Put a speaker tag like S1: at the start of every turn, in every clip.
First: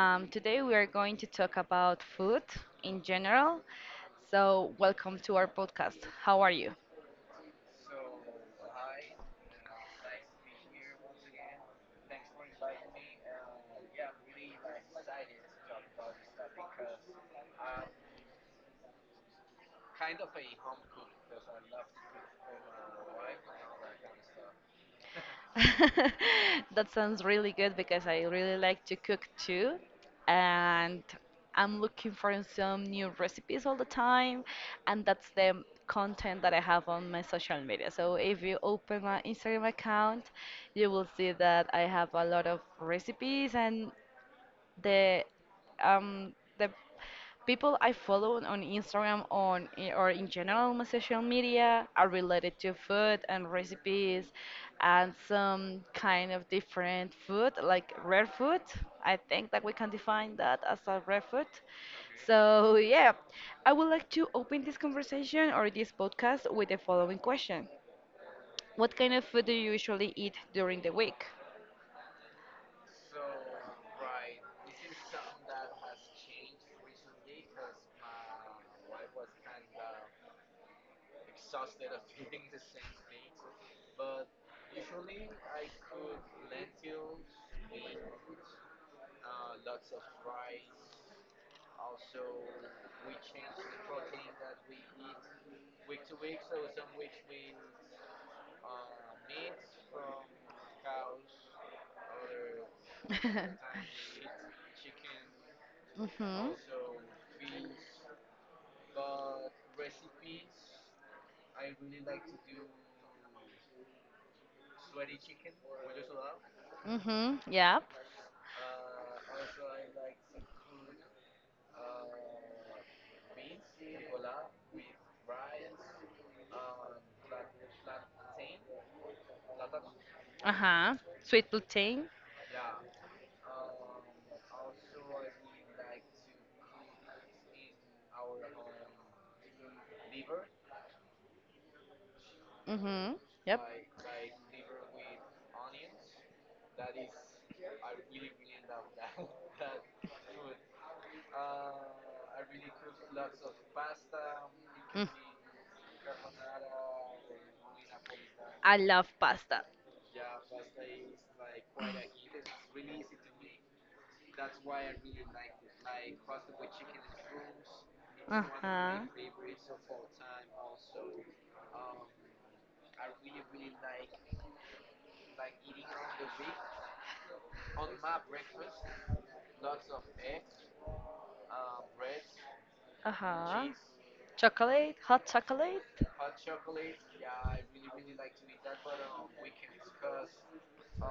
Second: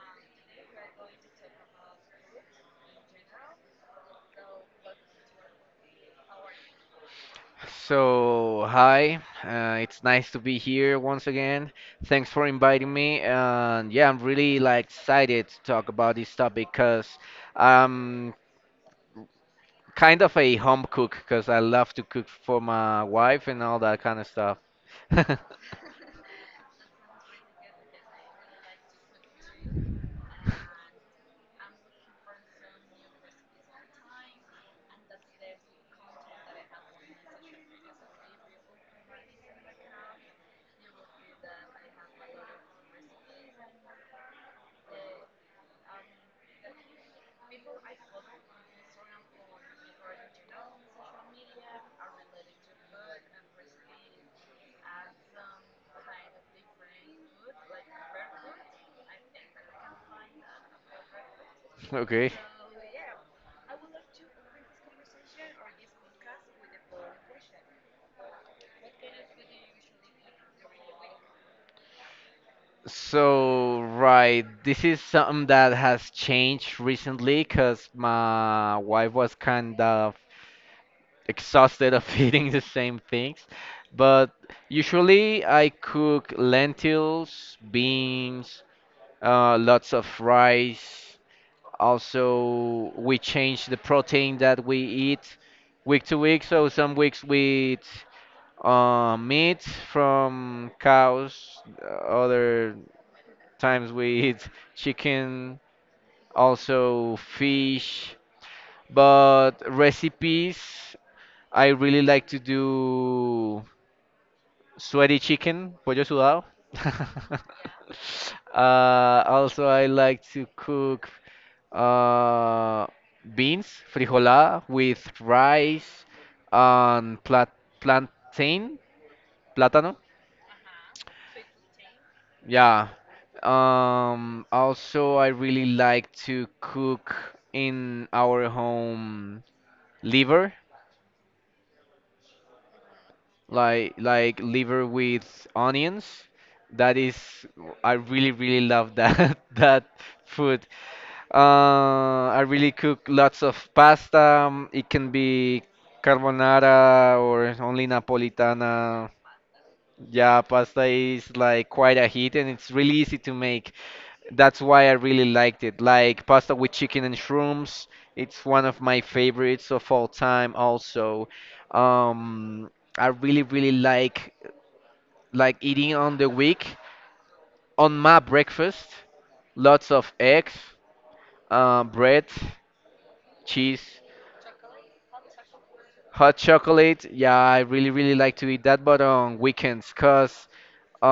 S1: Today we are going to talk about food in general. So, welcome to our podcast. How are you?
S2: It's nice to be here once again. Thanks for inviting me. And yeah, I'm really like excited to talk about this topic because I'm kind of a home cook because I love to cook for my wife and all that kind of stuff.
S1: That sounds really good because I really like to cook too. And I'm looking for some new recipes all the time. And that's the content that I have on my social media. So if you open my Instagram account, you will see that I have a lot of recipes and the the people I follow on Instagram or in general my social media are related to food and recipes and some kind of different food like rare food. I think that we can define that as a rare food.
S2: Okay.
S1: So yeah, I would like to open this conversation or this podcast with the following question. What kind of food do you usually eat during the week?
S2: So, right, this is something that has changed recently because my wife was kind of exhausted of eating the same things. But usually I cook lentils, beans, lots of rice. Also, we change the protein that we eat week to week. So some weeks we eat meat from cows. Other times we eat chicken,
S1: Mhm.
S2: also fish. But recipes, I really like to do sweaty chicken, pollo sudado.
S1: Mhm. Yep.
S2: Also, I like to cook uh, beans, frijolada, with rice and plat plantain, plátano.
S1: Uh huh. Sweet plantain.
S2: Yeah. Also, I really like to cook in our home liver.
S1: Mhm. Yep.
S2: Like liver with onions. That is, I really really love that that food. I really cook lots of pasta. It
S1: Mm.
S2: can be carbonara or only
S1: I
S2: Napolitana.
S1: love pasta.
S2: Yeah, pasta is like quite a hit and it's really easy to make. That's why I really liked it. Like pasta with chicken and shrooms.
S1: Uh
S2: It's one of
S1: huh.
S2: my favorites of all time also. Um, I really, really like eating on the week on my breakfast lots of eggs, bread,
S1: Uh huh.
S2: cheese,
S1: Chocolate, hot chocolate.
S2: hot chocolate. Yeah, I really really like to eat that but on weekends because, uh,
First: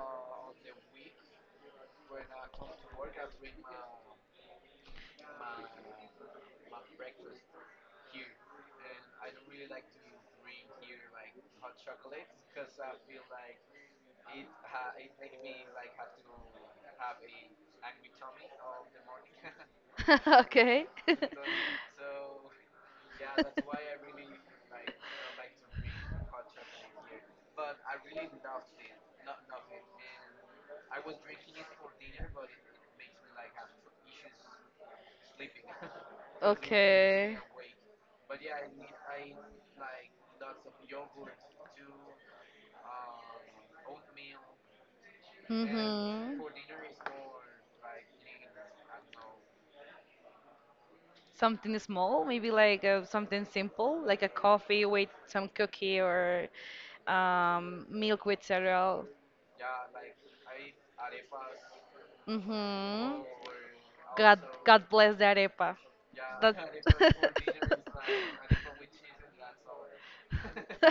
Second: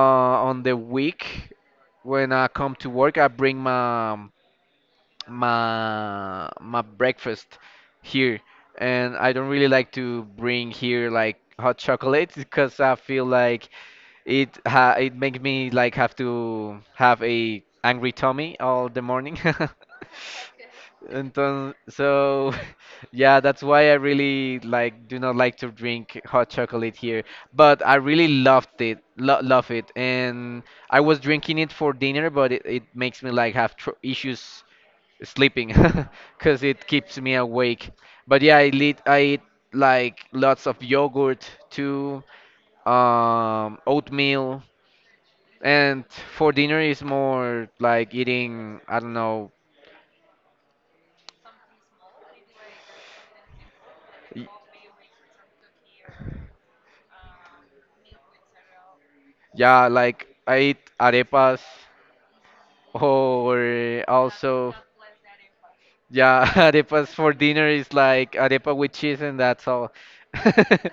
S2: on the week when I come to work, I bring my my breakfast here, and I don't really like to bring here like hot chocolate because I feel like It ha it makes me like have to have a angry tummy all the morning.
S1: Okay.
S2: Entonces, so yeah, that's why I really like do not like to drink hot chocolate here, but I really loved it, lo love it, and I was drinking it for dinner, but it makes me like have tr issues sleeping because it keeps me
S1: Okay.
S2: awake. But yeah, I eat like lots of yogurt too, oatmeal. And
S1: Mhm.
S2: for dinner is more like eating, I don't know,
S1: Something small, maybe like something simple, like a
S2: y-
S1: coffee with some cookie or milk with cereal.
S2: yeah, like I eat arepas
S1: Hmm.
S2: or
S1: God,
S2: also,
S1: God bless the arepa.
S2: yeah,
S1: That-
S2: arepas for dinner is like arepa with cheese and that's all.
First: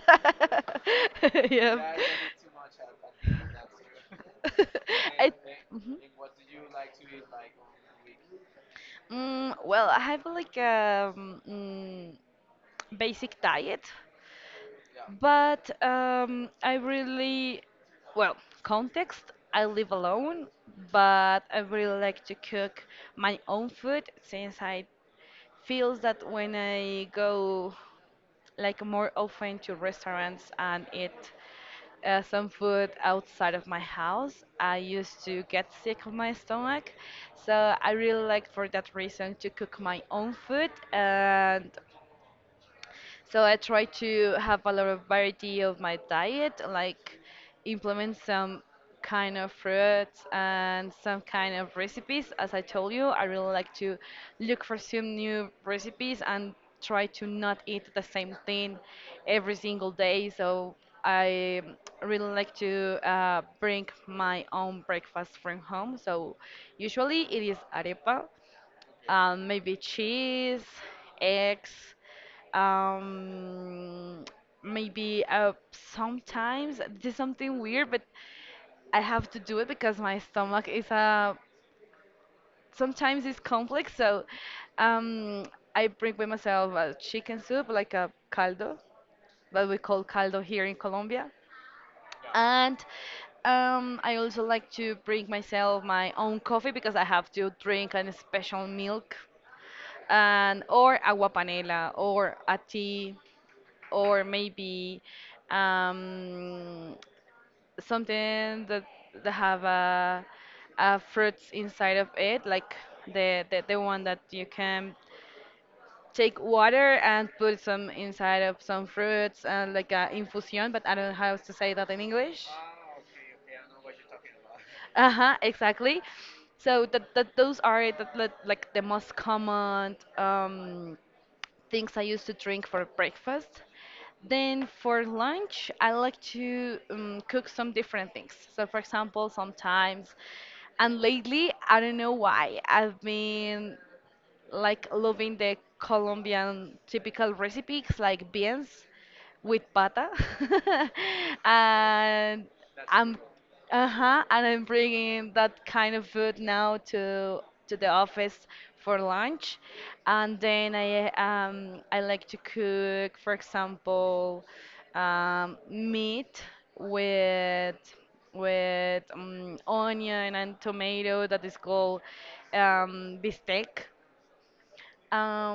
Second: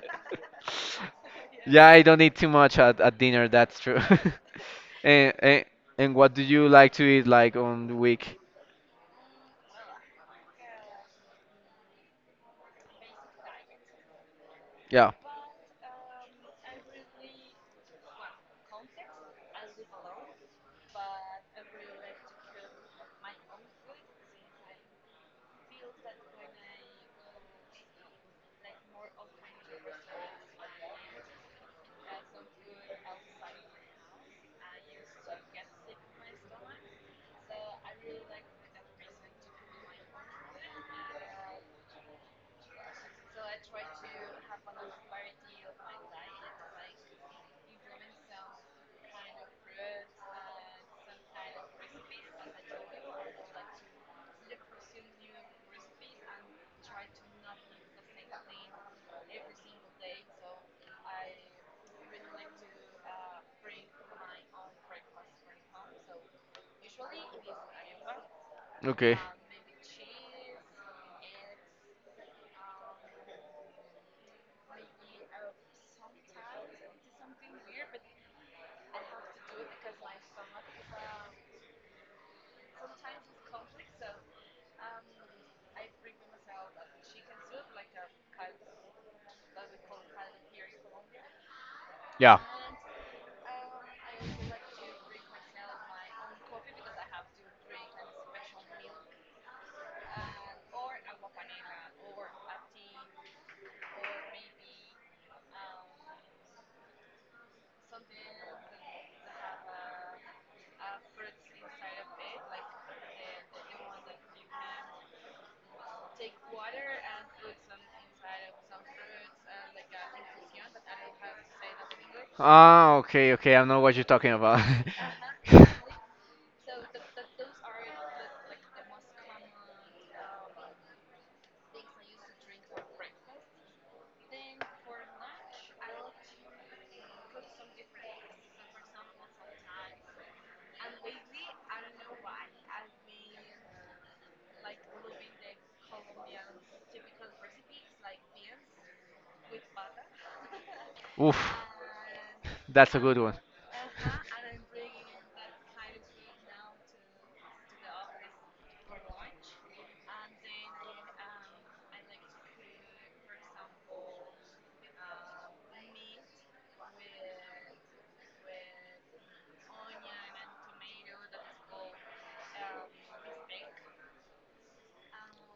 S2: Yeah,
S1: Yep.
S2: I don't eat too much at dinner, that's true.
S1: I,
S2: And, and
S1: Mhm.
S2: and what do you like to eat like on the week?
S1: Well, I have like a basic diet.
S2: Yeah,
S1: But I really, well, context, I live alone, but I really like to cook my own food since I feels that when I go like more often to restaurants and eat some food outside of my house, I used to get sick of my stomach. So I really like for that reason to cook my own food, and so I try to have a lot of variety of my diet, like implement some kind of fruits and some kind of recipes. As I told you, I really like to look for some new recipes and try to not eat the same thing every single day. So I really like to bring my own breakfast from home. So usually it is arepa,
S2: okay.
S1: maybe cheese, eggs, um, maybe sometimes this is something weird, but I have to do it because my stomach is sometimes it's complex. So um, I bring with myself a chicken soup, like a caldo, what we call caldo here in Colombia.
S2: Yeah.
S1: And I also like to bring myself my own coffee because I have to drink a special milk and or agua panela or a tea or maybe um, something that have a fruits inside of it, like the one that you can take water and put some inside of some fruits and like a infusion, but I don't know how to say that in English.
S2: Ah, okay, okay. I know what you're talking about.
S1: Uh-huh, exactly. So that those are like the most common things I used to drink for breakfast. Then for lunch, I like to cook some different things. So, for example, sometimes, and lately, I don't know why, I've been like loving the Colombian typical recipes like beans with pata.
S2: Oof,
S1: and
S2: that's a
S1: I'm
S2: good one.
S1: uh-huh, and I'm bringing that kind of food now to the office for lunch. And then I like to cook, for example, meat with with onion and tomato that is called bistec,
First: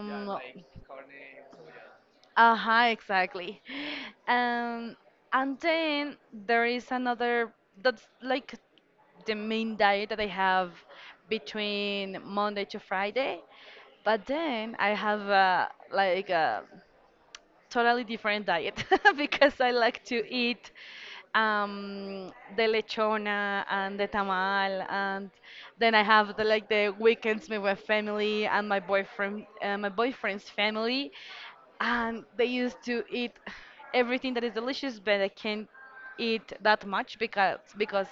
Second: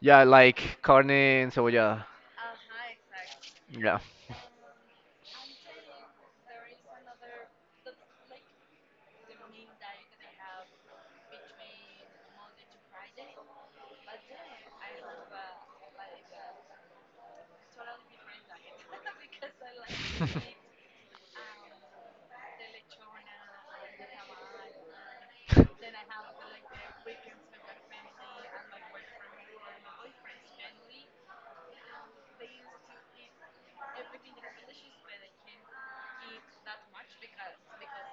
S2: Yeah, like carne and cebollada.
S1: aha, exactly.
S2: Yeah.
S1: Um, and then there is another, that's like the main diet that I have between Monday to Friday. But then I have like a totally different diet because I like to eat the lechona and the tamal, and then I have the like the weekends with my family and my boyfriend, my boyfriend's family, and they used to eat everything that is delicious, but I can't eat that much because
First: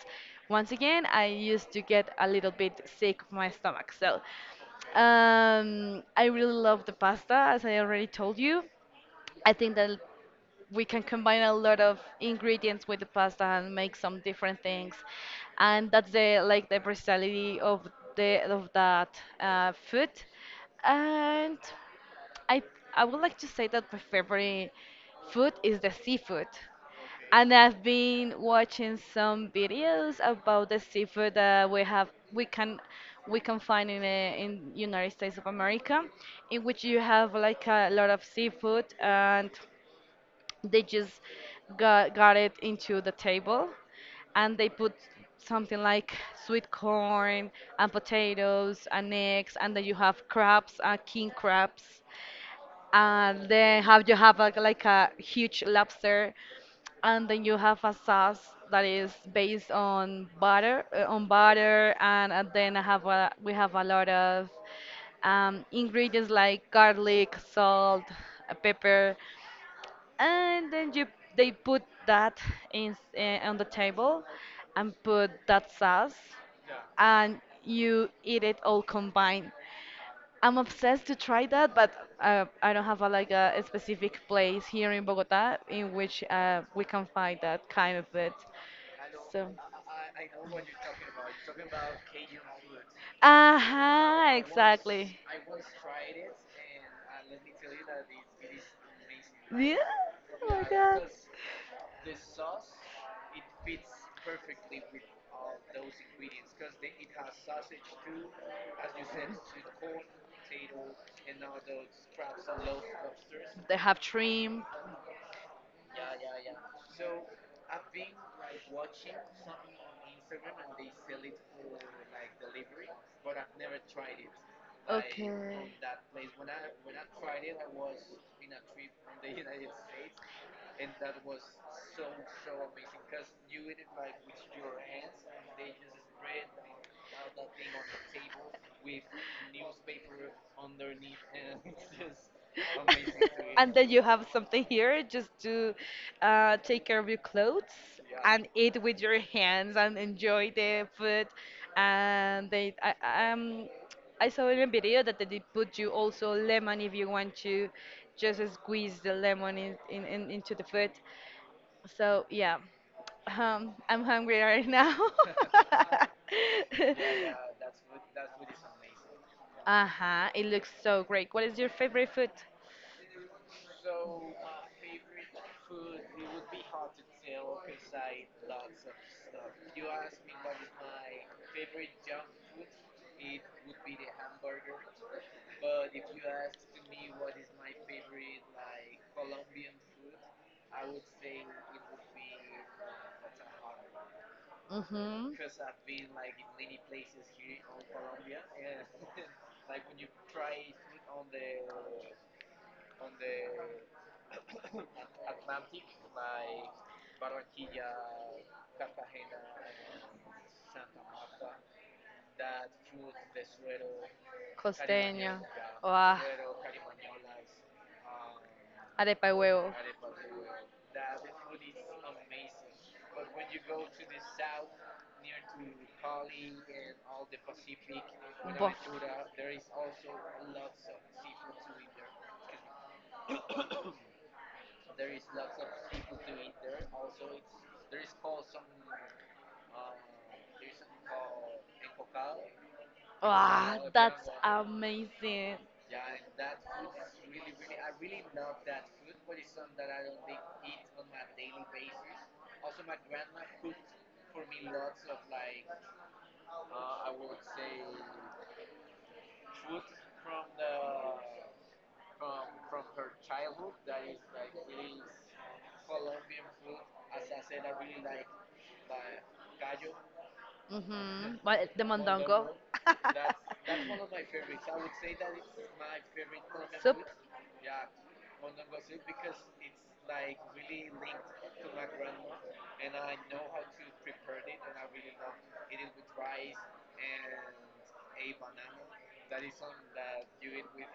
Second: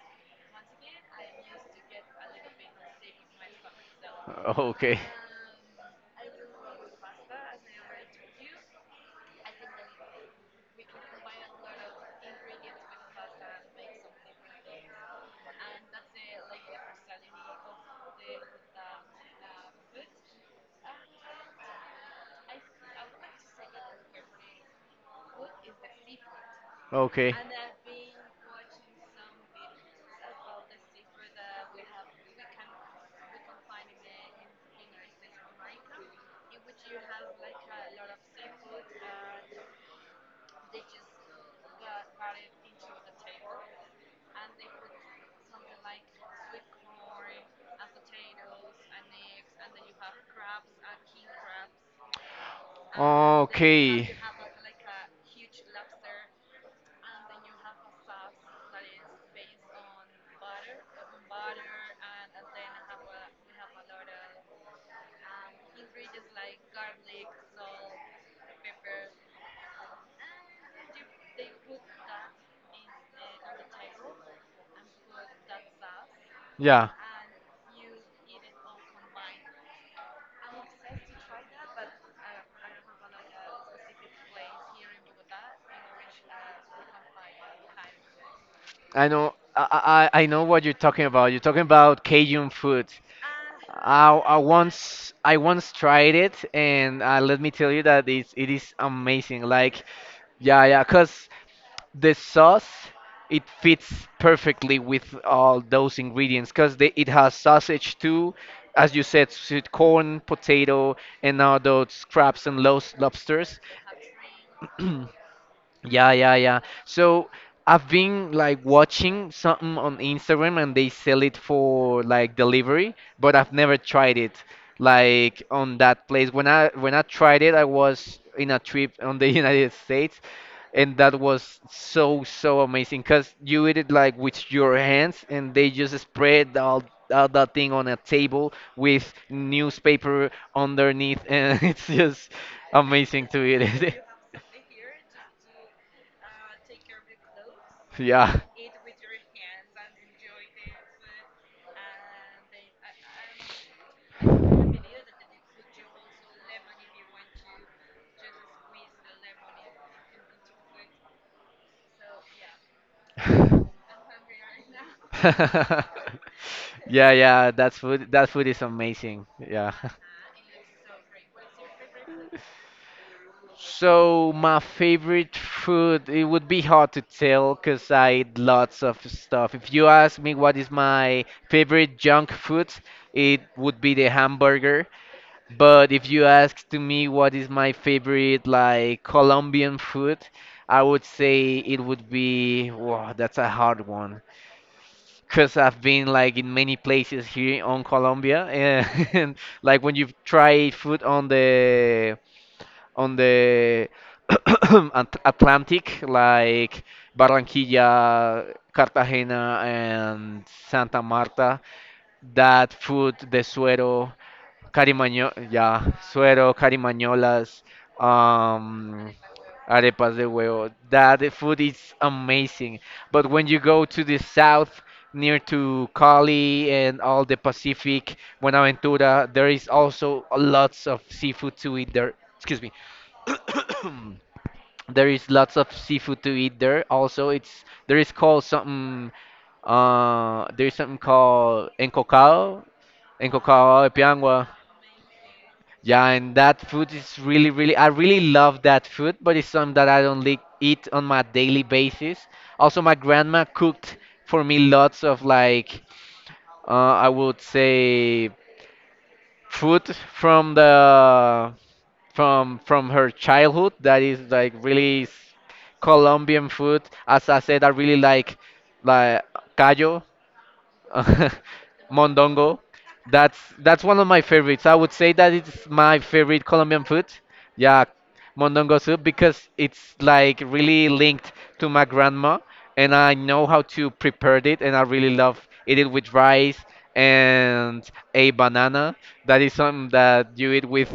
S1: once again I used to get a little bit sick of my stomach. So
S2: Okay.
S1: I really love the pasta, as I already told you. I think that we can combine a lot of ingredients with the pasta and make some different things, and that's the like the versatility of the of that food. And i I would like to say that my favorite food is the seafood,
S2: Okay.
S1: and I've been watching some videos about the seafood that we can find in the in United States of America, in which you have like a lot of seafood, and they just got it into the table, and they put something like sweet corn and potatoes and eggs, and then you have crabs, king crabs, and then have you have a, like a huge lobster, and then you have a sauce that is based on butter and then we have a lot of ingredients like garlic salt, pepper, and then you they put that in on the table and put that sauce
S2: Yeah.
S1: and you eat it all combined. I'm obsessed to try that, but I don't have like a specific place here in Bogota in which we can find that kind of it.
S2: I know.
S1: So
S2: I know what you're talking about. You're talking about Cajun food.
S1: uh-huh, exactly.
S2: I once tried it, and let me tell you that it is amazing.
S1: Yeah.
S2: Like,
S1: Oh my
S2: yeah, yeah,
S1: god,
S2: because the sauce it fits perfectly with all those ingredients. Because it has sausage too, as you said, sweet corn, potato, and all those crabs and lobsters.
S1: they have shrimp. I
S2: Yeah, yeah, yeah. So I've been like watching something on Instagram and they sell it for like delivery, but I've never tried it like on that place. When I tried it, I was in a trip on the United States and that was so so amazing because you eat it like with your hands and they just spread all that thing on a table with newspaper underneath and it's just amazing to eat
S1: And then you
S2: it.
S1: have something here just to take care of your clothes. Yeah,
S2: Yeah.
S1: and eat with your hands and enjoy the food. And I saw in a video that they put you also lemon if you want to just squeeze the lemon in into the food. So yeah, I'm hungry right now. Yeah,
S2: Yeah,
S1: yeah.
S2: yeah, that food is amazing. Yeah.
S1: Uh-huh, it looks so great. What is your favorite food?
S2: So my favorite food, it would be hard to tell because I eat lots of stuff. If you ask me what is my favorite junk food, it would be the hamburger. But if you ask to me what is my favorite like Colombian food, I would say it would be, wow, that's a hard one.
S1: Mm-hmm.
S2: Because I've been like in many places here on Colombia, and, and like when you try food on the Atlantic, like Barranquilla, Cartagena, and Santa Marta, that food, the suero,
S1: Costeño.
S2: carimaño, yeah,
S1: Wow.
S2: suero, carimañolas, um,
S1: Arepa y huevo.
S2: arepas de huevo. That food is amazing. But when you go to the south, near to Cali and all the Pacific, Buenaventura, there is also lots of seafood to eat there. Excuse me. There is lots of seafood to eat there. Also, it's there is called something. There's something called encocado, encocado
S1: Wow,
S2: de
S1: that's
S2: piangua.
S1: amazing.
S2: Yeah, and that food is really, really, I really love that food, but it's something that I don't like eat on my daily basis. Also, my grandma cooked for me lots of like, I would say, food from the from her childhood that is like really Colombian food. As I said, I really like callo.
S1: Hmm. But the mondongo.
S2: Mondongo. That's one of my favorites. I would say that it's my favorite Colombian
S1: Soup.
S2: food. Yeah, mondongo soup because it's like really linked to my grandma and I know how to prepare it and I really love eat it with rice and a banana. That is something that you eat with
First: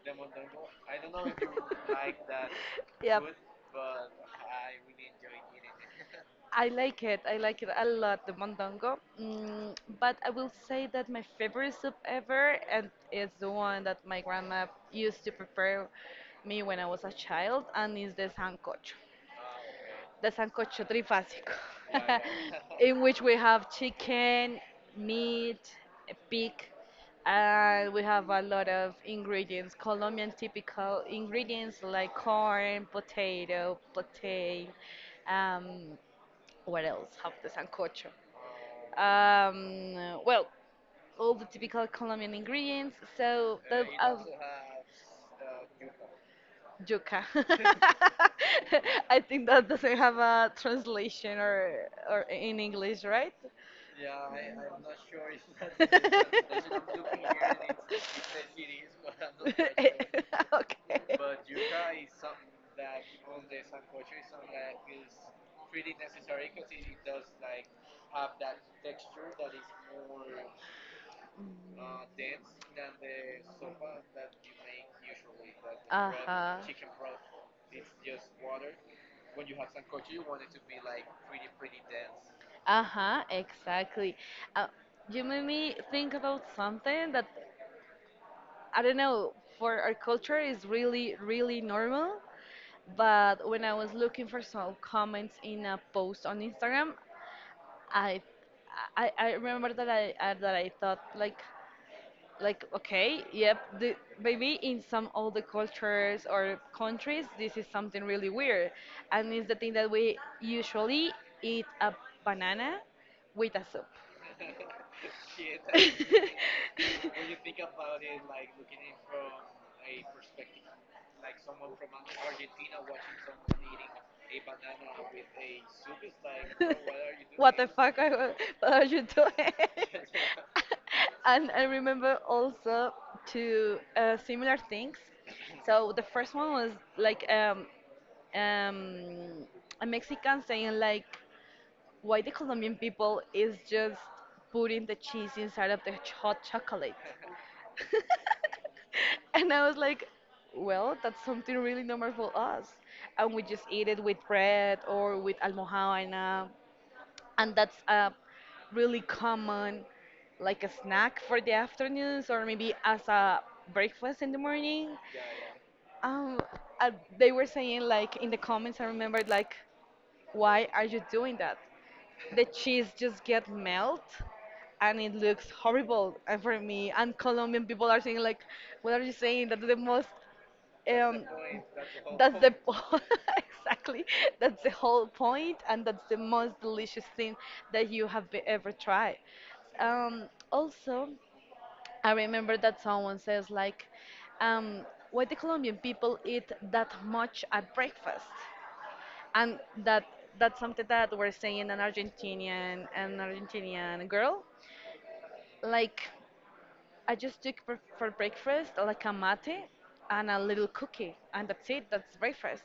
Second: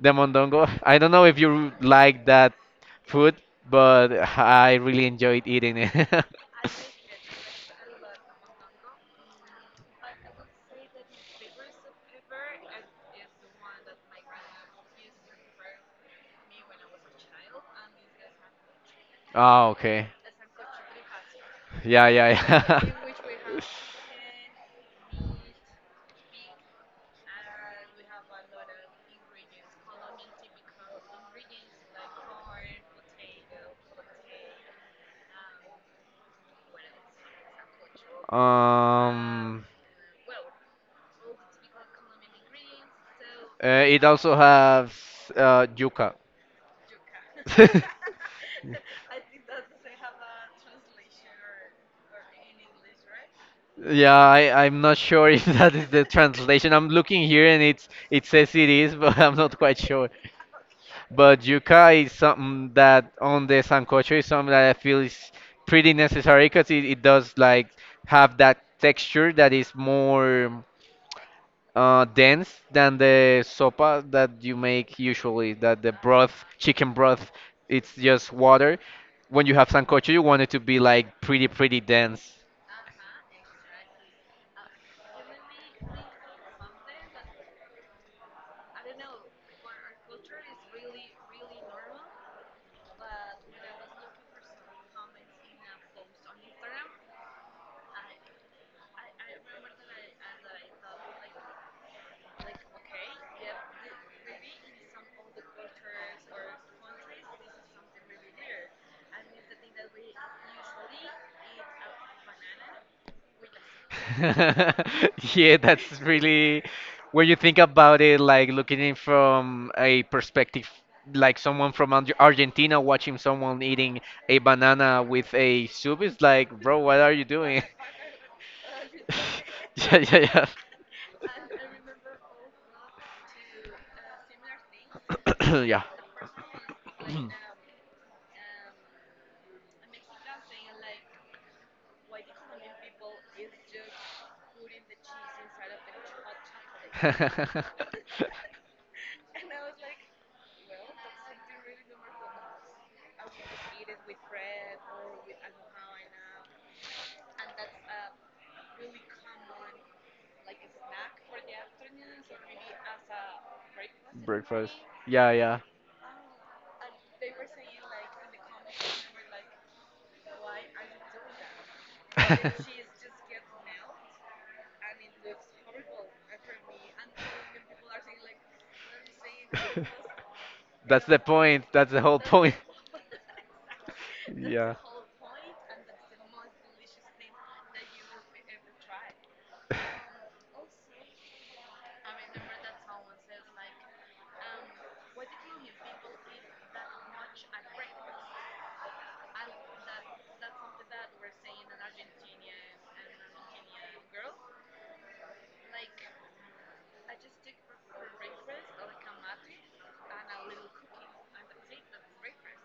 S2: the mondongo. I don't know if you like that
S1: Yep.
S2: food, but I really enjoyed eating it.
S1: I like it. I like it a lot, the mondongo. Mm, but I will say that my favorite soup ever and is the one that my grandma used to prepare me when I was a child, and is
S2: Oh, okay.
S1: the sancocho trifásico,
S2: Yeah, yeah, yeah.
S1: in which we have chicken, meat, a pig, and we have a lot of ingredients, Colombian typical ingredients like corn, potato, plantain. Um, what else? Have the sancocho.
S2: Um,
S1: Well, all the typical Colombian ingredients. So the
S2: it also has yuca.
S1: yuca. I think that doesn't have a translation or in English, right?
S2: Yeah, I'm not sure if that is
S1: Okay.
S2: the translation. I'm looking here and it says it is, but I'm not quite sure. But yuca is something that on the sancocho is something that I feel is pretty necessary because it does like have that texture that is more dense than the sopa that you make usually, that the
S1: Uh
S2: broth,
S1: huh.
S2: chicken broth, it's just water. When you have sancocho, you want it to be like pretty, pretty dense.
S1: Uh huh, exactly. Uh, you made me think about something that I don't know, for our culture is really, really normal. But when I was looking for some comments in a post on Instagram, I I remember that I thought like okay yep maybe in some other cultures or countries this is something really weird, and it's the thing that we usually eat a banana with a soup.
S2: Yeah, that's really when you think about it, like looking in from a perspective, like someone from Argentina watching someone eating a banana with a soup, it's like, bro, what are you doing?
S1: The fuck are, what are you doing?
S2: Yeah, yeah,
S1: And I remember also two similar things.
S2: yeah.
S1: So the first one was like
S2: Yeah.
S1: um, a Mexican saying like, "Why the Colombian people is just putting the cheese inside of the hot chocolate?" And I was like, "Well, that's something really normal for us, and we just eat it with bread or with almohadana, and that's a really common like a snack for the afternoons or maybe as a breakfast in the
S2: Breakfast.
S1: morning.
S2: Yeah, yeah.
S1: um uh, they were saying like in the comments I remembered like why are you doing that, the cheese just get melt and it looks horrible, and for me and Colombian people are saying like what are you saying, that's the most
S2: That's the
S1: um,
S2: point. That's the whole
S1: that's the
S2: point.
S1: point." Exactly. That's the
S2: Yeah.
S1: whole point, and that's the most delicious thing that you have ever tried. Um, also, I remember that someone says like, um, "Why the Colombian people eat that much at breakfast?" And that that's something that we're saying an Argentinian girl. Like, I just took for breakfast like a mate and a little cookie, and that's it. That's breakfast.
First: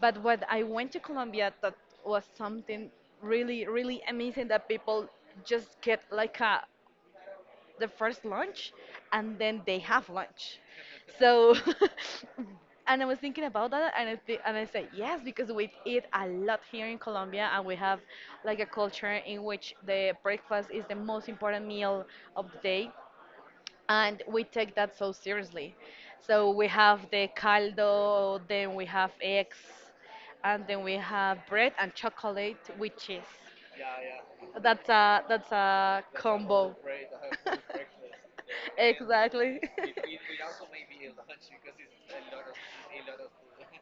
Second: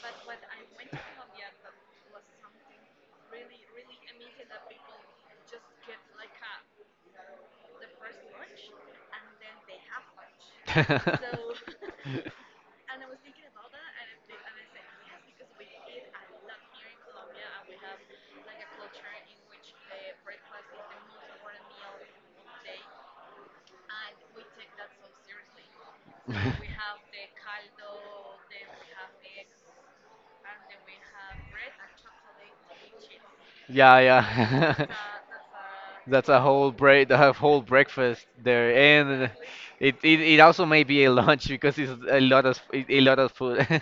S1: But when I went to Colombia, that was something really, really amazing that people just get like a the first lunch and then they have lunch. So, and I was thinking about that, and I said yes because we eat a lot here in Colombia and we have like a culture in which the breakfast is the most important meal of the day, and we take that so seriously. So we have the caldo, then we have eggs, and then we have bread and chocolate with cheese.
S2: Yeah, yeah.
S1: That's a
S2: That's a whole
S1: combo.
S2: break, the whole breakfast there, and
S1: Exactly.
S2: it also may be a lunch because it's a lot of food.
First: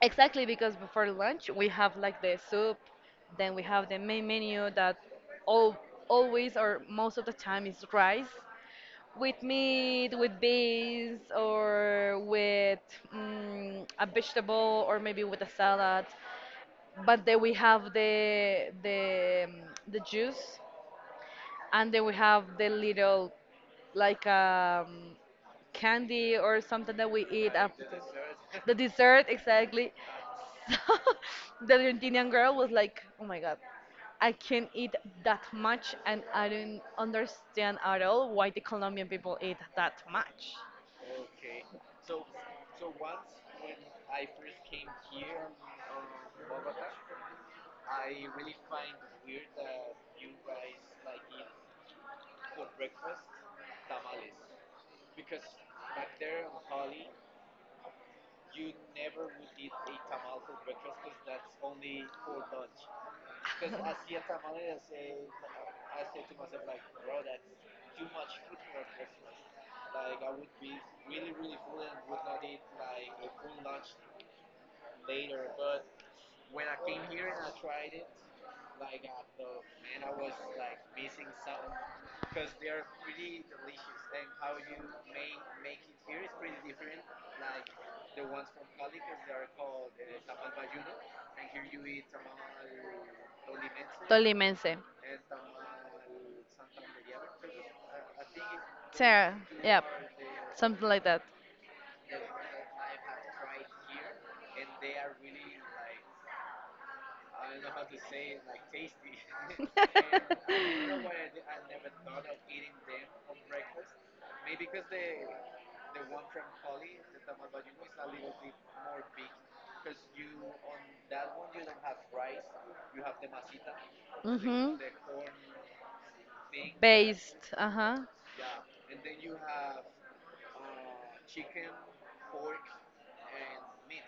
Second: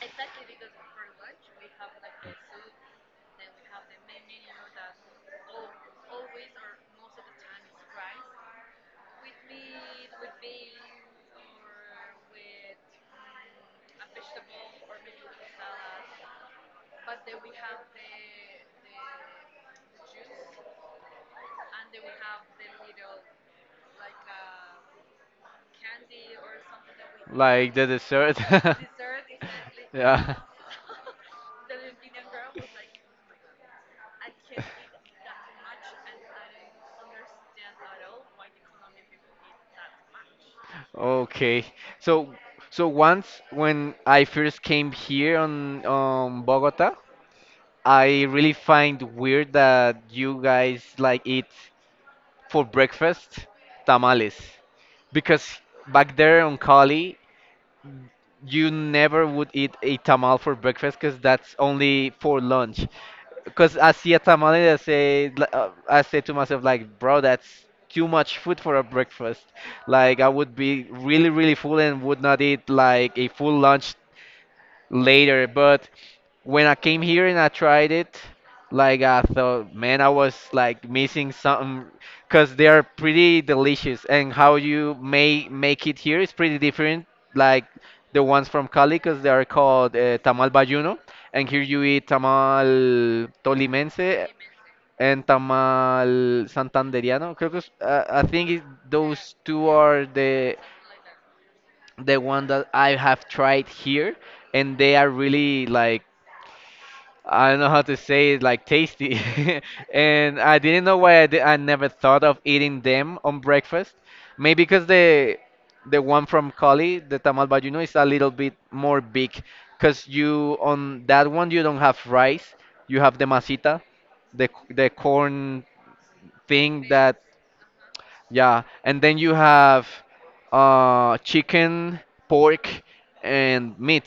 S1: Exactly, because before lunch we have like the soup, then we have the main menu that all always or most of the time is rice, with meat, with beans, or with mm a vegetable, or maybe with a salad. But then we have the juice, and then we have the little like candy or something that we eat
S2: The
S1: after,
S2: dessert.
S1: the dessert exactly.
S2: Yeah.
S1: So the Argentinian girl was like, "Oh my god, I can't eat that much, and I don't understand at all why the Colombian people eat that much."
S2: Okay. So so once when I first came here on Bogota, I really find weird that you guys like eat for breakfast tamales because back there on Cali you never would eat a tamal for breakfast because that's only for lunch. Because I see a tamal and I say I say to myself like bro that's too much food for a breakfast. Like I would be really really full and would not eat like a full lunch later. But when I came here and I tried it, like I thought, man, I was like missing something because they are pretty delicious, and how you may make it here is pretty different. Like the ones from Cali, because they are called tamal bayuno, and here you eat tamal tolimense
S1: Tolimense,
S2: and tamal santanderiano. Creo que, I think it,
S1: Sarah,
S2: those two
S1: yeah,
S2: are
S1: something like that.
S2: the one that I have tried here, and they are really like I don't know how to say it, like tasty.
S1: do
S2: And I didn't know why I never thought of eating them on breakfast. Maybe because the one from Cali, the tamal bayuno, is a little bit more big. Because you on that one you don't have rice, you have the masita, the corn thing that
S1: Based, uh-huh. and
S2: yeah, and then you have chicken, pork, and meat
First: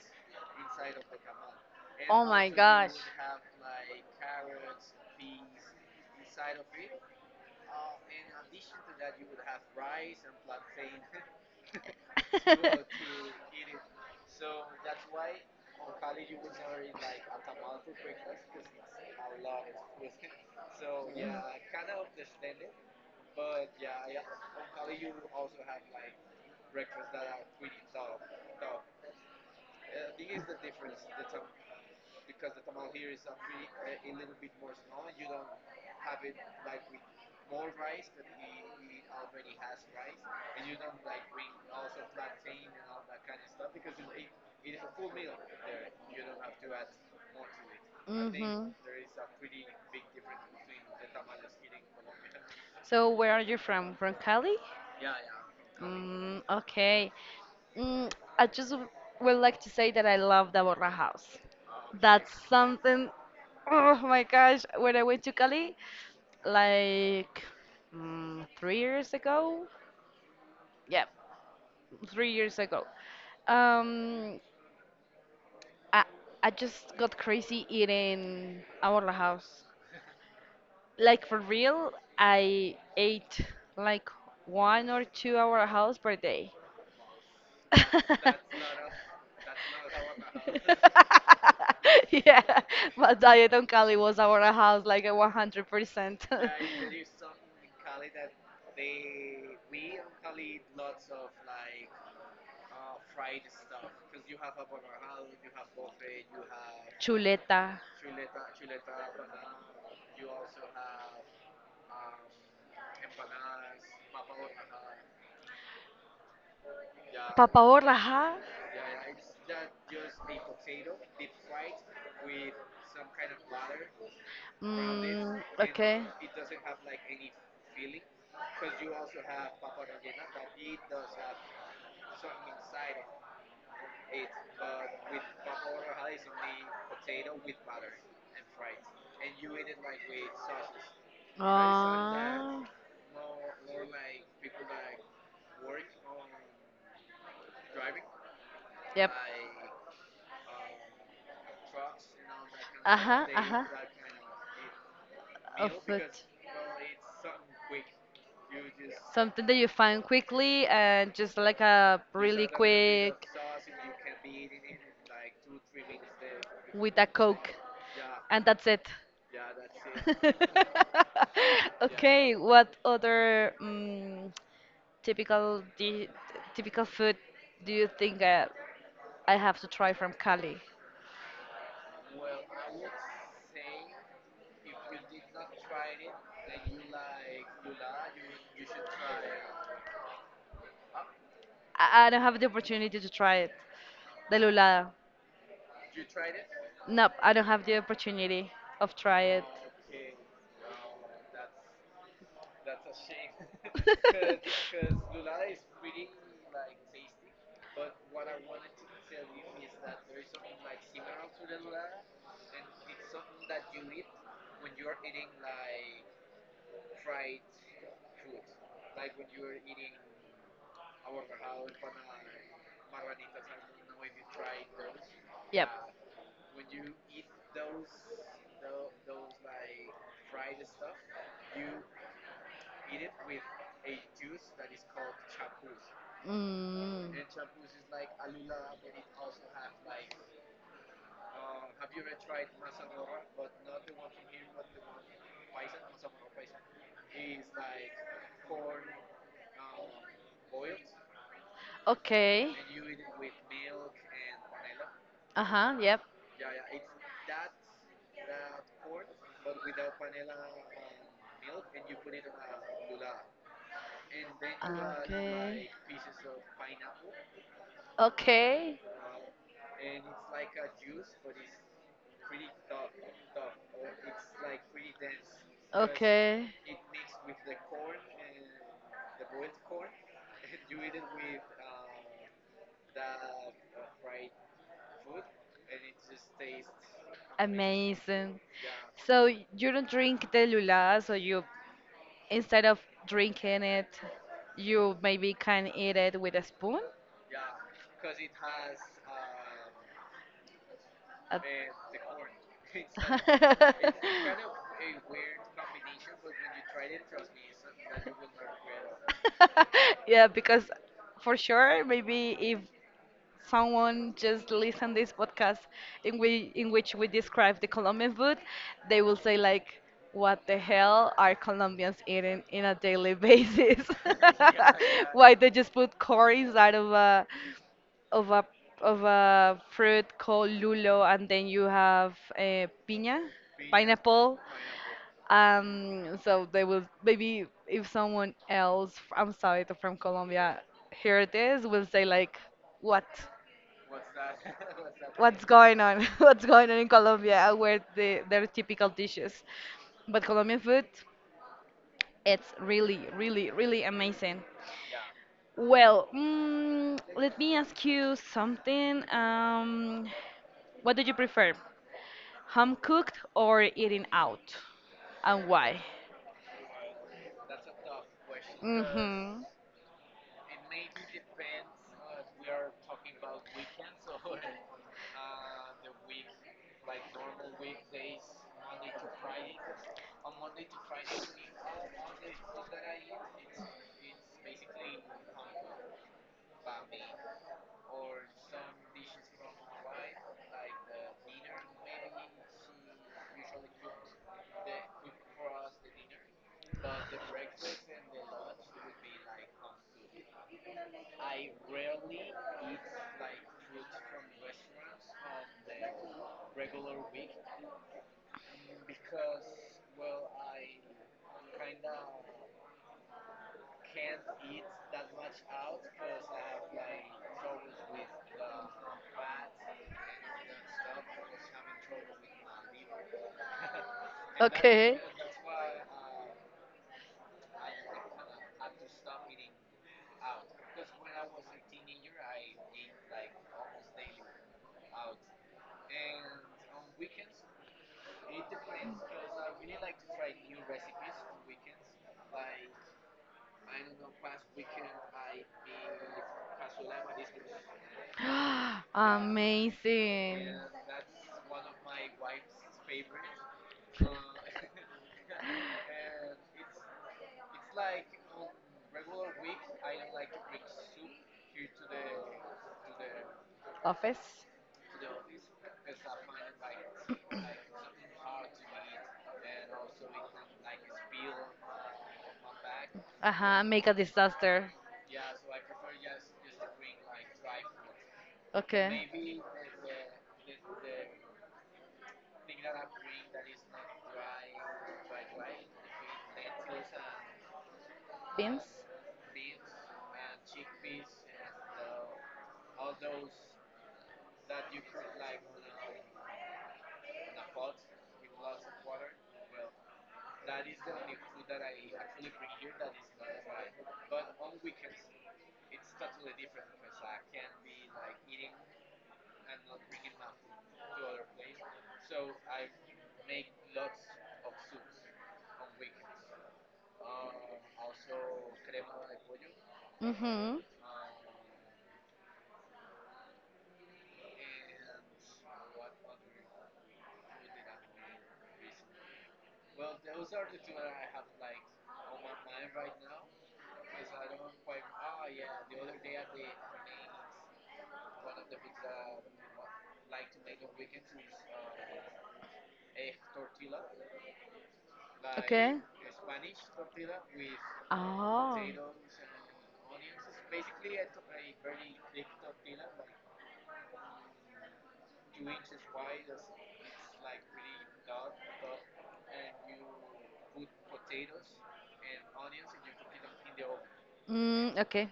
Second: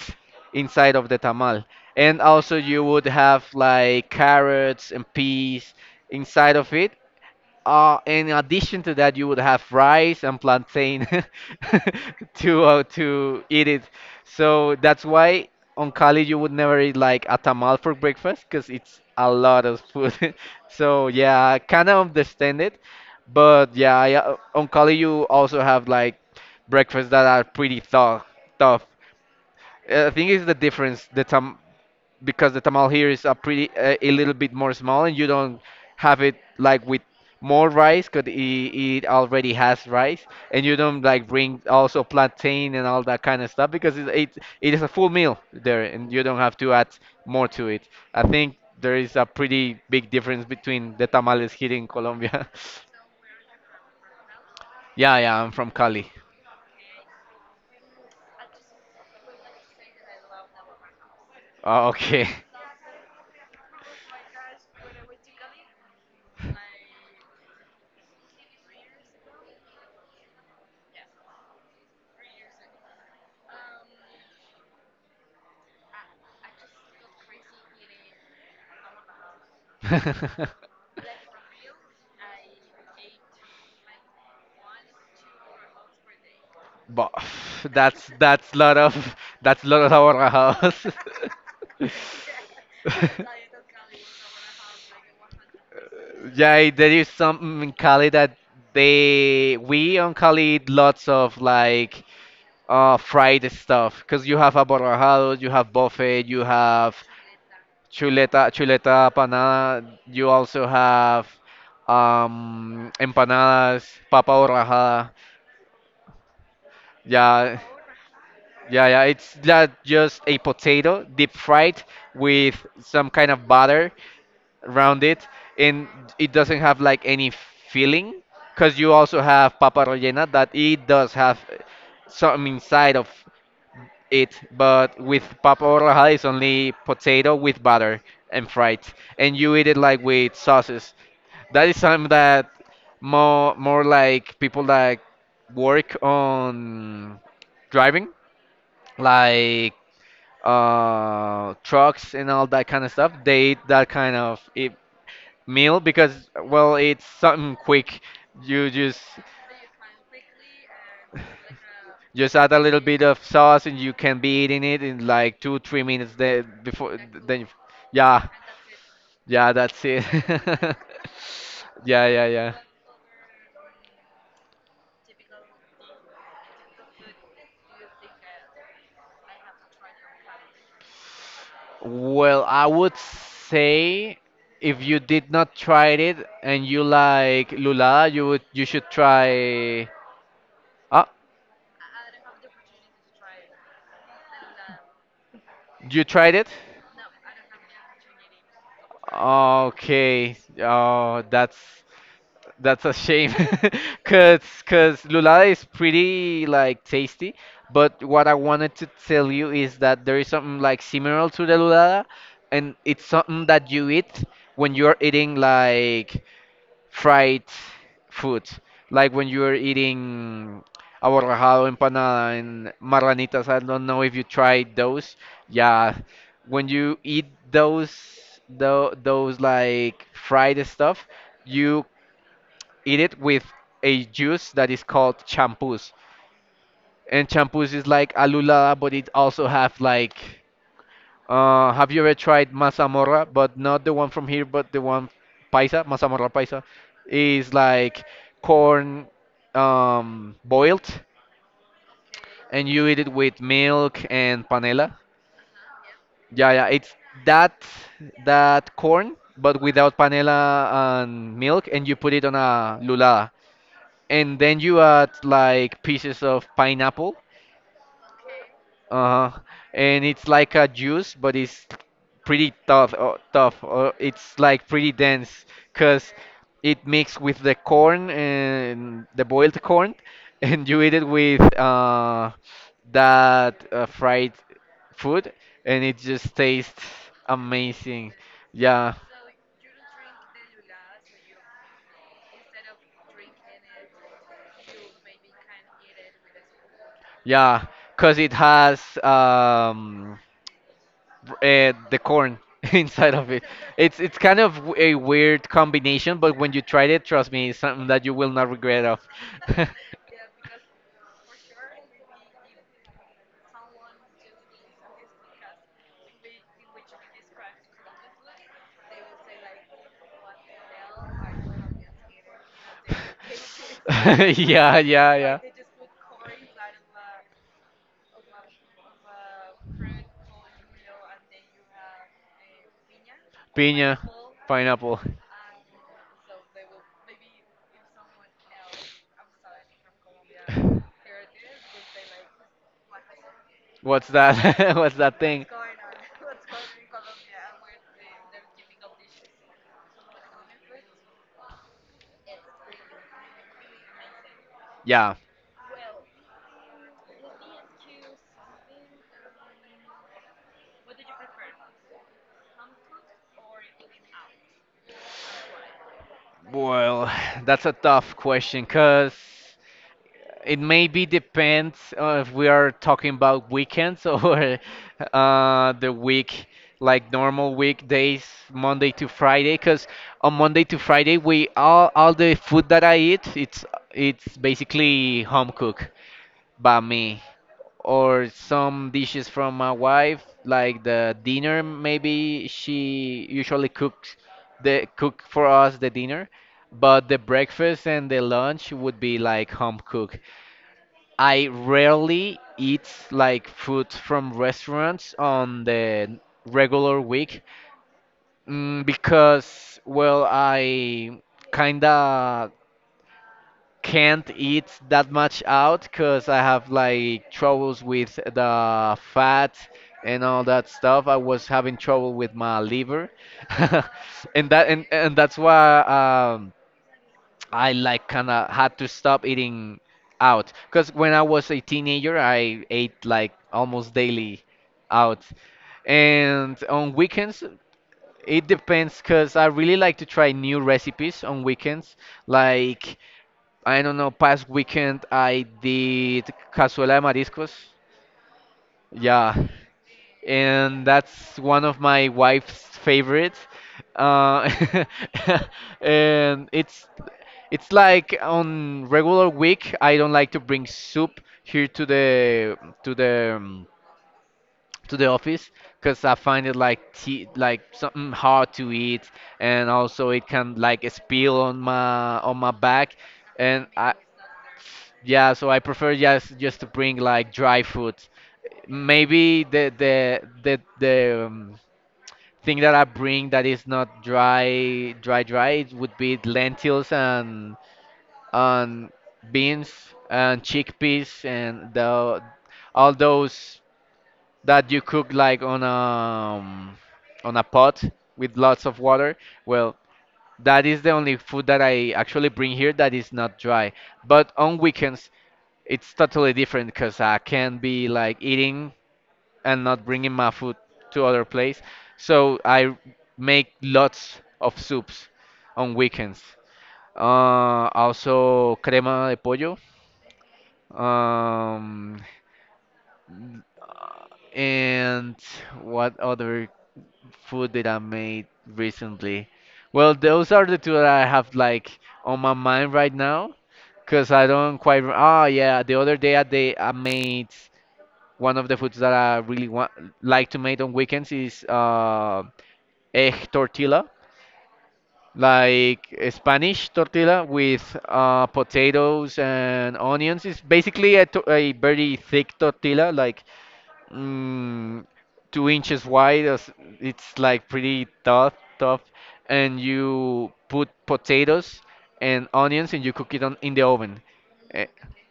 S2: inside of the tamal. And also you would have like carrots and peas inside of it. In addition to that, you would have rice and plantain to eat it. So that's why on Cali you would never eat like a tamal for breakfast because it's a lot of food. So yeah, I kind of understand it, but yeah, on Cali you also have like breakfast that are pretty tough. Tough. I think it's the difference. The tam because the tamal here is a pretty a little bit more small and you don't have it like with more rice because it already has rice and you don't like bring also plantain and all that kind of stuff because it is a full meal there and you don't have to add more to it. I think there is a pretty big difference between the tamales here in Colombia.
S1: So where are you from? From Cali?
S2: Yeah, yeah, I'm from Cali.
S1: Mm, okay. Mm, I just w- would like to say that I love the Borra House.
S2: Oh, okay.
S1: That's something. Oh my gosh! When I went to Cali, like 3 years ago. Yeah, 3 years ago. Um, I I just got crazy eating a House. Like for real, I ate like one or two Borra House per day.
S2: But that's that's lot of our house.
S1: Yeah, but diet on Cali was our house like a 100%.
S2: Yeah, there is something in Cali that they we on Cali eat lots of like fried stuff because you have aborrajado, you have buffet, you have
S1: Chuleta.
S2: chuleta panada. You also have empanadas, papa borrajada. Yeah,
S1: Papa borraja.
S2: yeah, it's not just a potato deep fried with some kind of butter around it,
S1: Mm,
S2: and
S1: okay.
S2: it doesn't have like any filling. Because you also have papa rellena that it does have some inside of it, but with papa rallejada it's only potato with butter and fried, and you eat it like with sauces. That is something that
S1: Ah,
S2: more like people that work on driving
S1: yep.
S2: like trucks and all that kind of stuff,
S1: Ajá,
S2: they eat
S1: ajá.
S2: that kind of
S1: Of
S2: meal
S1: it.
S2: because, well, it's something quick. You
S1: Something that you find quickly and just like a
S2: just
S1: really
S2: add a little bit of
S1: quick.
S2: sauce and you can be eating it in like two, 3 minutes. Then
S1: With
S2: before
S1: a
S2: then, you,
S1: coke
S2: yeah,
S1: and that's it.
S2: Yeah, that's it. Yeah, yeah,
S1: Okay,
S2: yeah.
S1: what other typical di- typical food do you think I have to try from Cali?
S2: Well, I would say if you did not try it and you like lula, you would you should try. Ah,
S1: I don't have the opportunity to try it, the lulada.
S2: you tried it?
S1: Nope, I don't have the opportunity of try it.
S2: Okay. Oh, that's a shame. cause cause lulada is pretty like tasty, but what I wanted to tell you is that there is something like similar to the lulada, and it's something that you eat when you're eating like fried food, like when you are eating aborrajado, empanada, and marranitas. I don't know if you tried those. Yeah, when you eat those, those like fried stuff, you eat it with a juice that is called champús.
S1: Mm.
S2: And champús is like alula, but it also have like have you ever tried mazamorra? But not the one from here, but the one paisa, mazamorra paisa, is like corn boiled,
S1: Okay.
S2: and you eat it with milk and panela.
S1: Uh huh. Yep.
S2: Yeah, it's that that corn, but without panela and milk, and you put it on a lulada, and then you add like pieces of pineapple.
S1: Okay.
S2: Uh, and it's like a juice, but it's pretty tough. It's like pretty dense because
S1: Okay.
S2: it mixed with the corn and the boiled corn, and you eat it with that fried food, and it just tastes amazing.
S1: Amazing.
S2: Yeah,
S1: So you don't drink telula, so you instead of drinking it, you maybe can eat it with a spoon.
S2: yeah, because it has
S1: A-
S2: uh, the corn inside of it. It's kind of a weird combination, but when you try it, trust me, it's something that you will not regret of.
S1: yeah, because for sure, maybe if someone just listen this podcast in we in which we describe the Colombian food, they will say like, "What the hell are Colombians eating in a daily basis?
S2: yeah, yeah,
S1: Why
S2: yeah.
S1: they just put corn inside of a of a of a fruit called lulo, and then you have a piña,
S2: Piña,
S1: pineapple."
S2: pineapple.
S1: So they will maybe if someone else outside from Colombia hear this will say like, what?
S2: What's that? What's that
S1: What's
S2: thing?
S1: going on? What's going on in Colombia? Where the their typical dishes? But Colombian food, it's really, really, really amazing.
S2: Yeah,
S1: Well, let me ask you something. What do you prefer, home cooked or eating out, and why?
S2: well, that's a tough question because
S1: Hmm.
S2: it maybe depends if we are talking about weekends or the week, like normal weekdays, Monday to Friday. Because on Monday to Friday, we all the food that I eat, it's basically home cook by me, or some dishes from my wife, like the dinner. Maybe she usually cooks the cook for us the dinner, but the breakfast and the lunch would be like home cook. I rarely eat like food from restaurants on the regular week, because well I kinda can't eat that much out because I have like troubles with the fat and all that stuff. I was having trouble with my liver, and that and,
S1: Okay.
S2: and that's why um, I like kind of had to stop eating out, because when I was a teenager, I ate like almost daily out, and on weekends. It depends because I really like to try new recipes on weekends. Like I don't know, past weekend I did cazuela de mariscos. Yeah.
S1: Amazing.
S2: And that's one of my wife's favorites. Uh, and it's like on regular week I don't like to bring soup here to to the um,
S1: Office.
S2: the office because I find it like tea, like something hard to eat and also it can like spill on my back
S1: Uh huh.
S2: and
S1: Make
S2: I,
S1: a disaster.
S2: yeah, so I prefer just to bring like dry food.
S1: Okay.
S2: Maybe the thing that I bring that is not dry it would be lentils and
S1: Beans?
S2: and beans and chickpeas and the all those that you cook like on a pot with lots of water. Well, that is the only food that I actually bring here that is not dry. But on weekends it's totally different because I can be like eating and not bringing my food to other place. So I make lots of soups on weekends. Also crema de pollo.
S1: Mhm.
S2: Um, and what other food did I made recently? Well, those are the two that I have like on my mind right now, cause I don't quite yeah, the other day I made one of the foods that I really want like to make on weekends is egg tortilla,
S1: Okay.
S2: like a Spanish tortilla with
S1: Oh.
S2: potatoes and onions. It's basically a very thick tortilla, like mm, 2 inches wide. It's like pretty tough, and you put potatoes and onions and you cook it on in the oven, eh,
S1: Mm, okay.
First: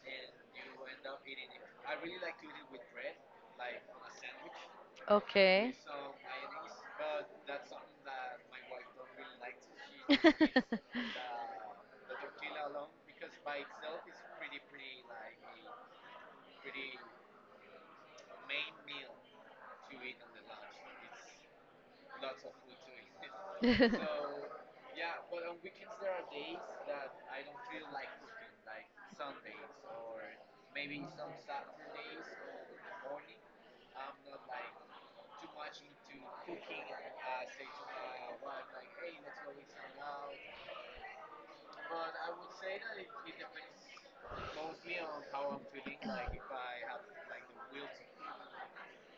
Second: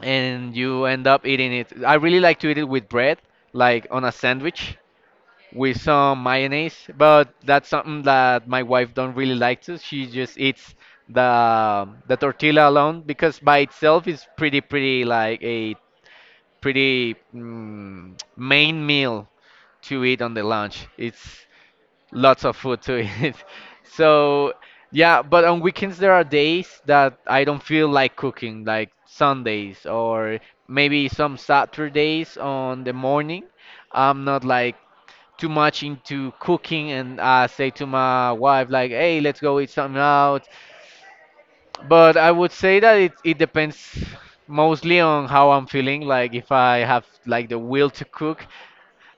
S2: and you end up eating it. I really like to eat it with bread, like on a sandwich,
S1: Okay.
S2: with some mayonnaise, but that's something that my wife don't really like to. She just eats the tortilla alone because by itself is pretty like a pretty main meal to eat on the lunch. It's lots of food to eat. So yeah, but on weekends there are days that I don't feel like cooking, like Sundays or maybe some Saturdays on the morning. I'm not like too much into cooking and I say to my wife like, "Hey, let's go eat something out." But I would say that it depends mostly on how I'm feeling. Like if I have like the will to cook,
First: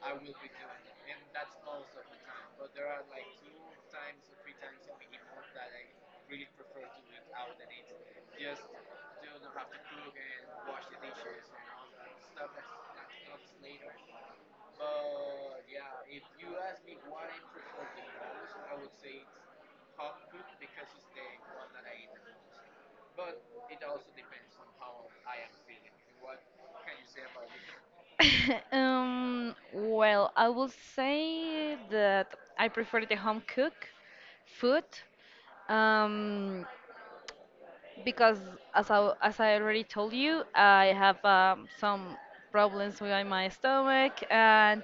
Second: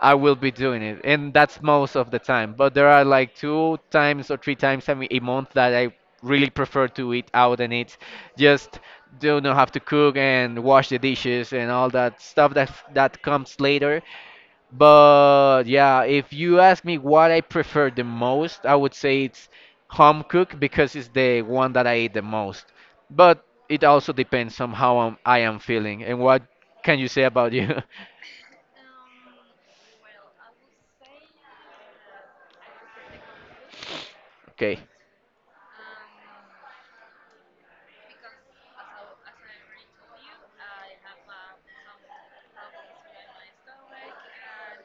S2: I will be doing it, and that's most of the time. But there are like two times or three times a month that I really prefer to eat out and eat, just do not have to cook and wash the dishes and all that stuff that comes later. But yeah, if you ask me what I prefer the most, I would say it's home cook because it's the one that I eat the most. But it also depends on how I am feeling. And what can you say about you?
S1: Well, I will say that I prefer the home cook
S2: Okay.
S1: food um, because, as I already told you, I have some problems with my stomach,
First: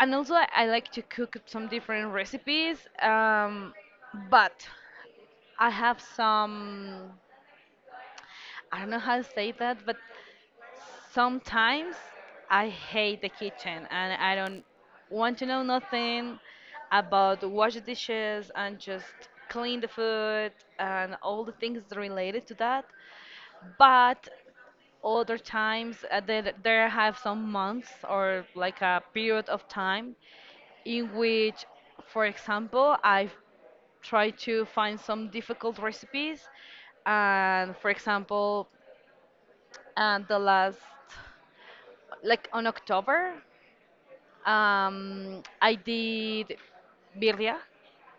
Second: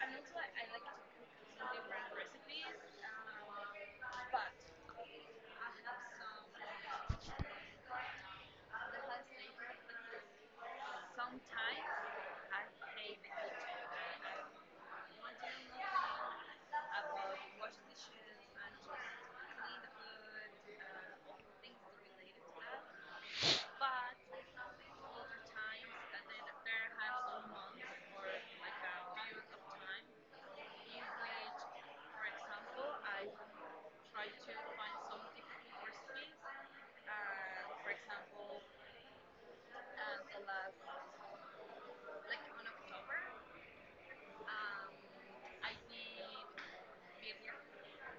S1: and also I like to cook some different recipes. But I have some, I don't know how to say that, but sometimes I hate the kitchen and I don't want to know nothing about wash the dishes and just clean the food and all the things related to that. But other times there have some months or like a period of time in which, for example, I've try to find some difficult recipes and for example and the last like on October, I did birria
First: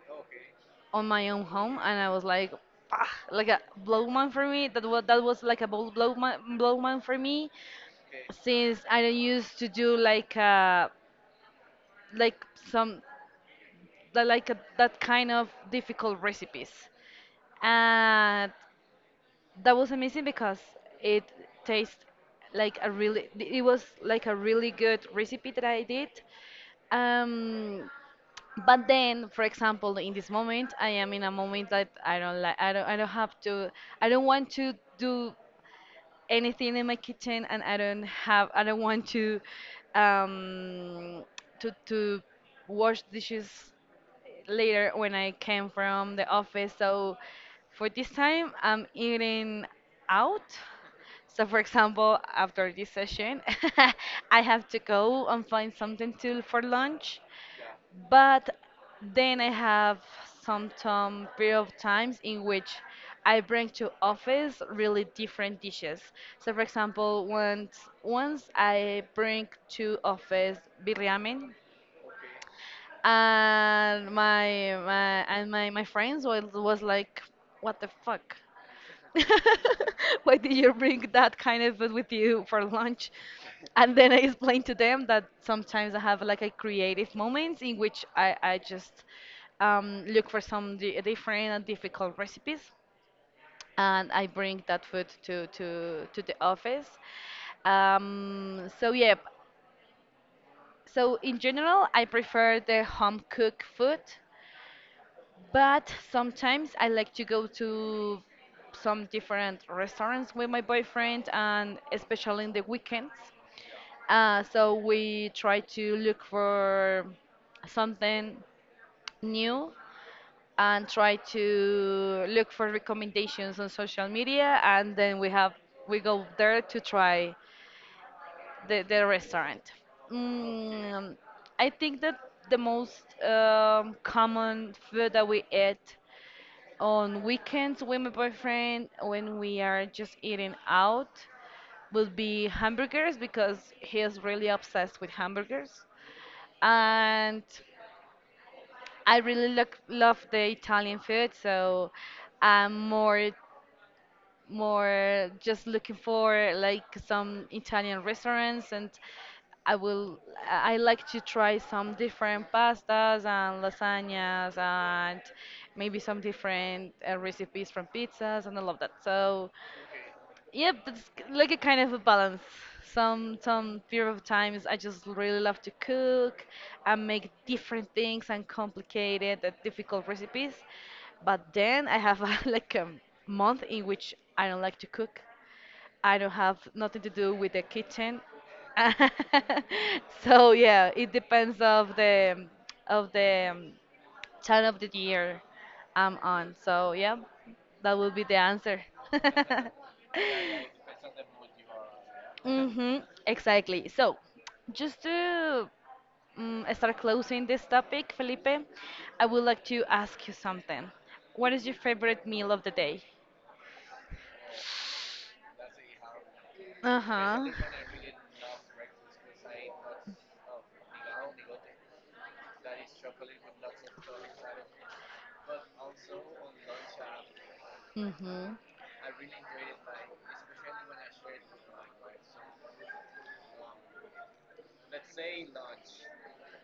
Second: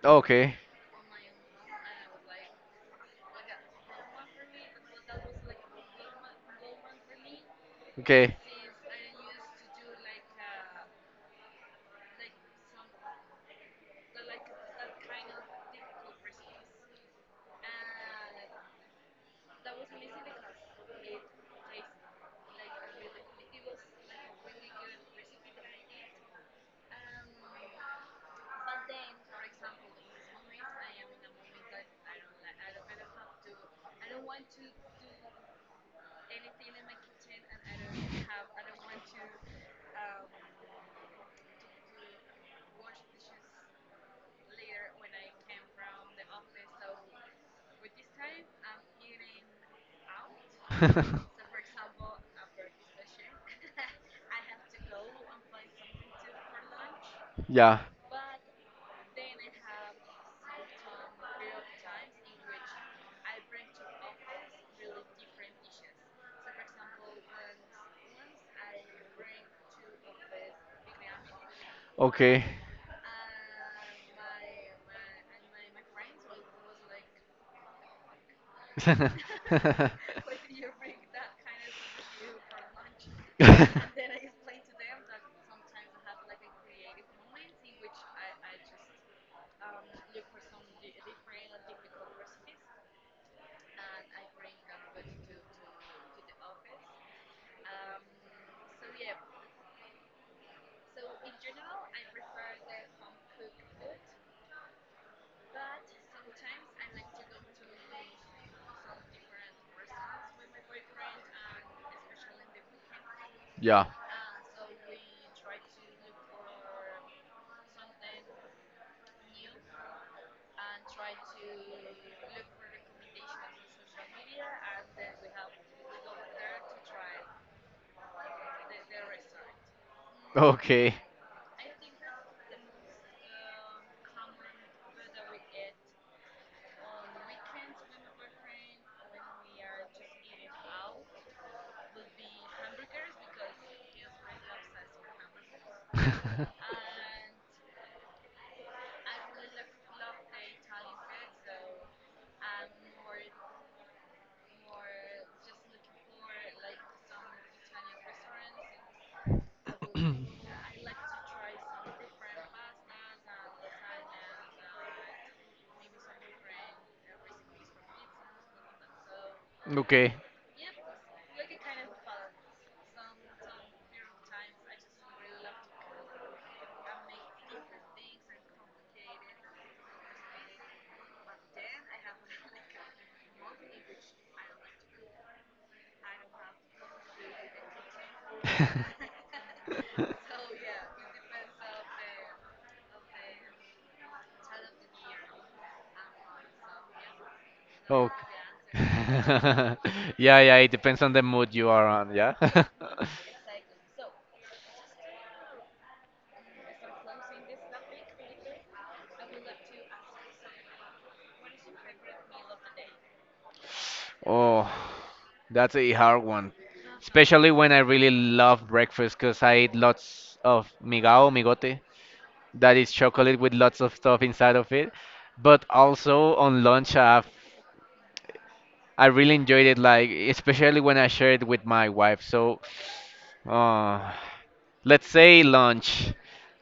S2: Okay.
S1: on my own home, and I was like, ah, like a blow man for me. That was like a blow man for me,
S2: Okay.
S1: since I don't used to do like some like a, that kind of difficult recipes, and that was amazing because it tastes like a really it was like a really good recipe that I did. Um, but then for example in this moment I am in a moment that I don't have to I don't want to do anything in my kitchen and I don't want to um to wash dishes later when I came from the office, so for this time I'm eating out. So for example after this session I have to go and find something to for lunch.
S2: yeah.
S1: But then I have some time period of times in which I bring to office really different dishes. So for example, once I bring to office biryani,
S2: Okay.
S1: and my and my my friends was like, what the fuck? Why did you bring that kind of food with you for lunch? And then I explained to them that sometimes I have like a creative moments in which I just look for some different and difficult recipes and I bring that food to the office. So yeah, so in general, I prefer the home cooked food. But sometimes I like to go to some different restaurants with my boyfriend, and especially in the weekends.
S2: yeah.
S1: So we try to look for something new and try to look for recommendations on social media, and then we go there to try the restaurant.
S2: Okay.
S1: Mm, I think that the most common food that we eat on weekends with my boyfriend, when we are just eating out, would be hamburgers because he is really obsessed with hamburgers.
S2: um,
S1: And I really look, love the Italian food, so I'm more just looking for like some Italian restaurants and I will I like to try some different pastas and lasagnas and maybe some different recipes from pizzas and I love that. So
S2: Okay.
S1: yep, that's like a kind of a balance. Some period of times I just really love to cook and make different things and complicated and difficult recipes. But then I have a, like a month in which I don't like to cook. I don't have nothing to do with the kitchen. So yeah, it depends of the of the um, time of the year I'm on. So yeah, that
S2: Oh.
S1: will be the answer.
S2: yeah, yeah, it depends on the mood you are on, yeah?
S1: Mm-hmm, exactly. So, just to start closing this topic, Felipe, I would like to ask you something. What is your favorite meal of the day?
S2: Oh, that's a hard one.
S1: Uh-huh.
S2: Especially when I really love breakfast because I eat lots of migao, migote. That is chocolate with lots of stuff inside of it. But also on lunch, I have
S1: Mm-hmm.
S2: I really enjoyed it, like especially when I shared it with my wife. So, uh, let's say lunch,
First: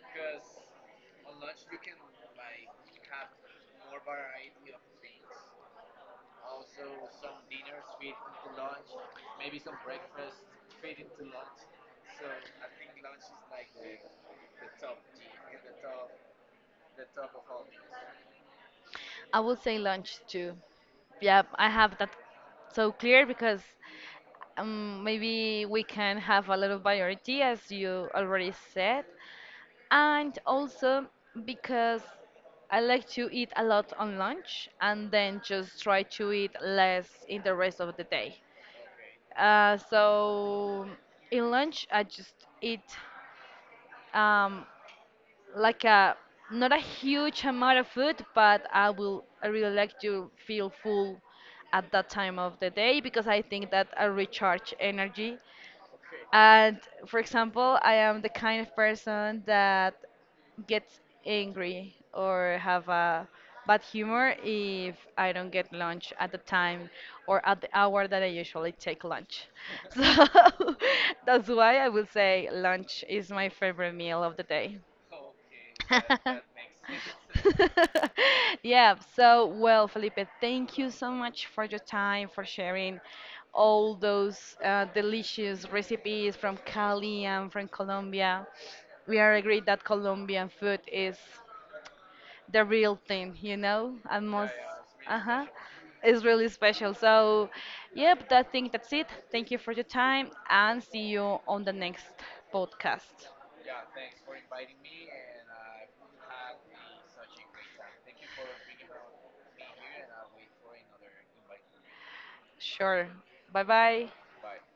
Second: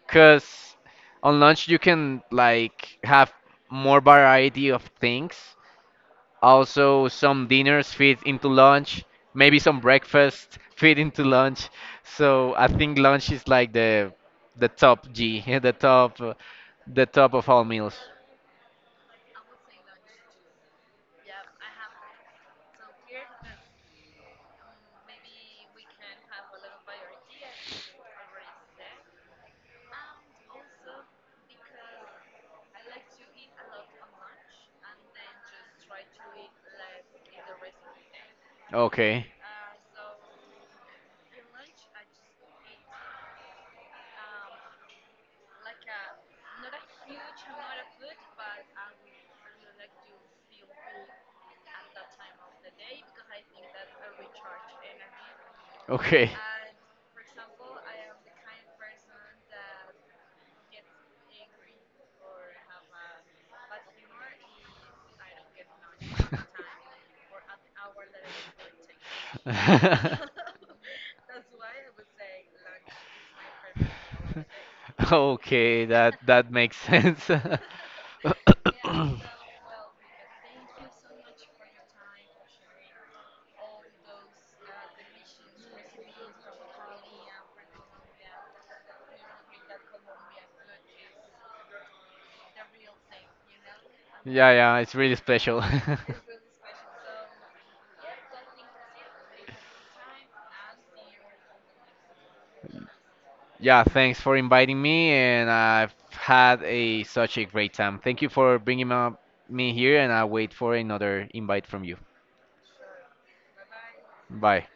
S2: cause on lunch you can like have more variety of things. Also, some dinners fit into lunch. Maybe some breakfast fit into lunch. So I think lunch is like the top G, the top of all meals.
S1: I would say lunch too. Yeah, I have that so clear because maybe we can have a little variety, as you already said, and also because I like to eat a lot on lunch and then just try to eat less in the rest of the day.
S2: Okay,
S1: So in lunch, I just eat um, like a not a huge amount of food, but I really like to feel full at that time of the day because I think that I recharge energy
S2: okay.
S1: and for example, I am the kind of person that gets angry or have a bad humor if I don't get lunch at the time or at the hour that I usually take lunch. So that's why I will say lunch is my favorite meal of the day.
S2: Okay, that makes sense.
S1: Yeah, so well, Felipe, thank you so much for your time, for sharing all those delicious recipes from Cali and from Colombia. We are agreed that Colombian food is the real thing, you know, and
S2: Yeah,
S1: most,
S2: yeah, it's really
S1: uh-huh,
S2: special.
S1: it's really special. So, yep, I think that's it. Thank you for your time and see you on the next podcast.
S2: Yeah, thanks for inviting me, and I've had a such a great time. Thank you for bringing up me here, and I wait for another invite from you.
S1: Sure. Bye bye.
S2: Bye.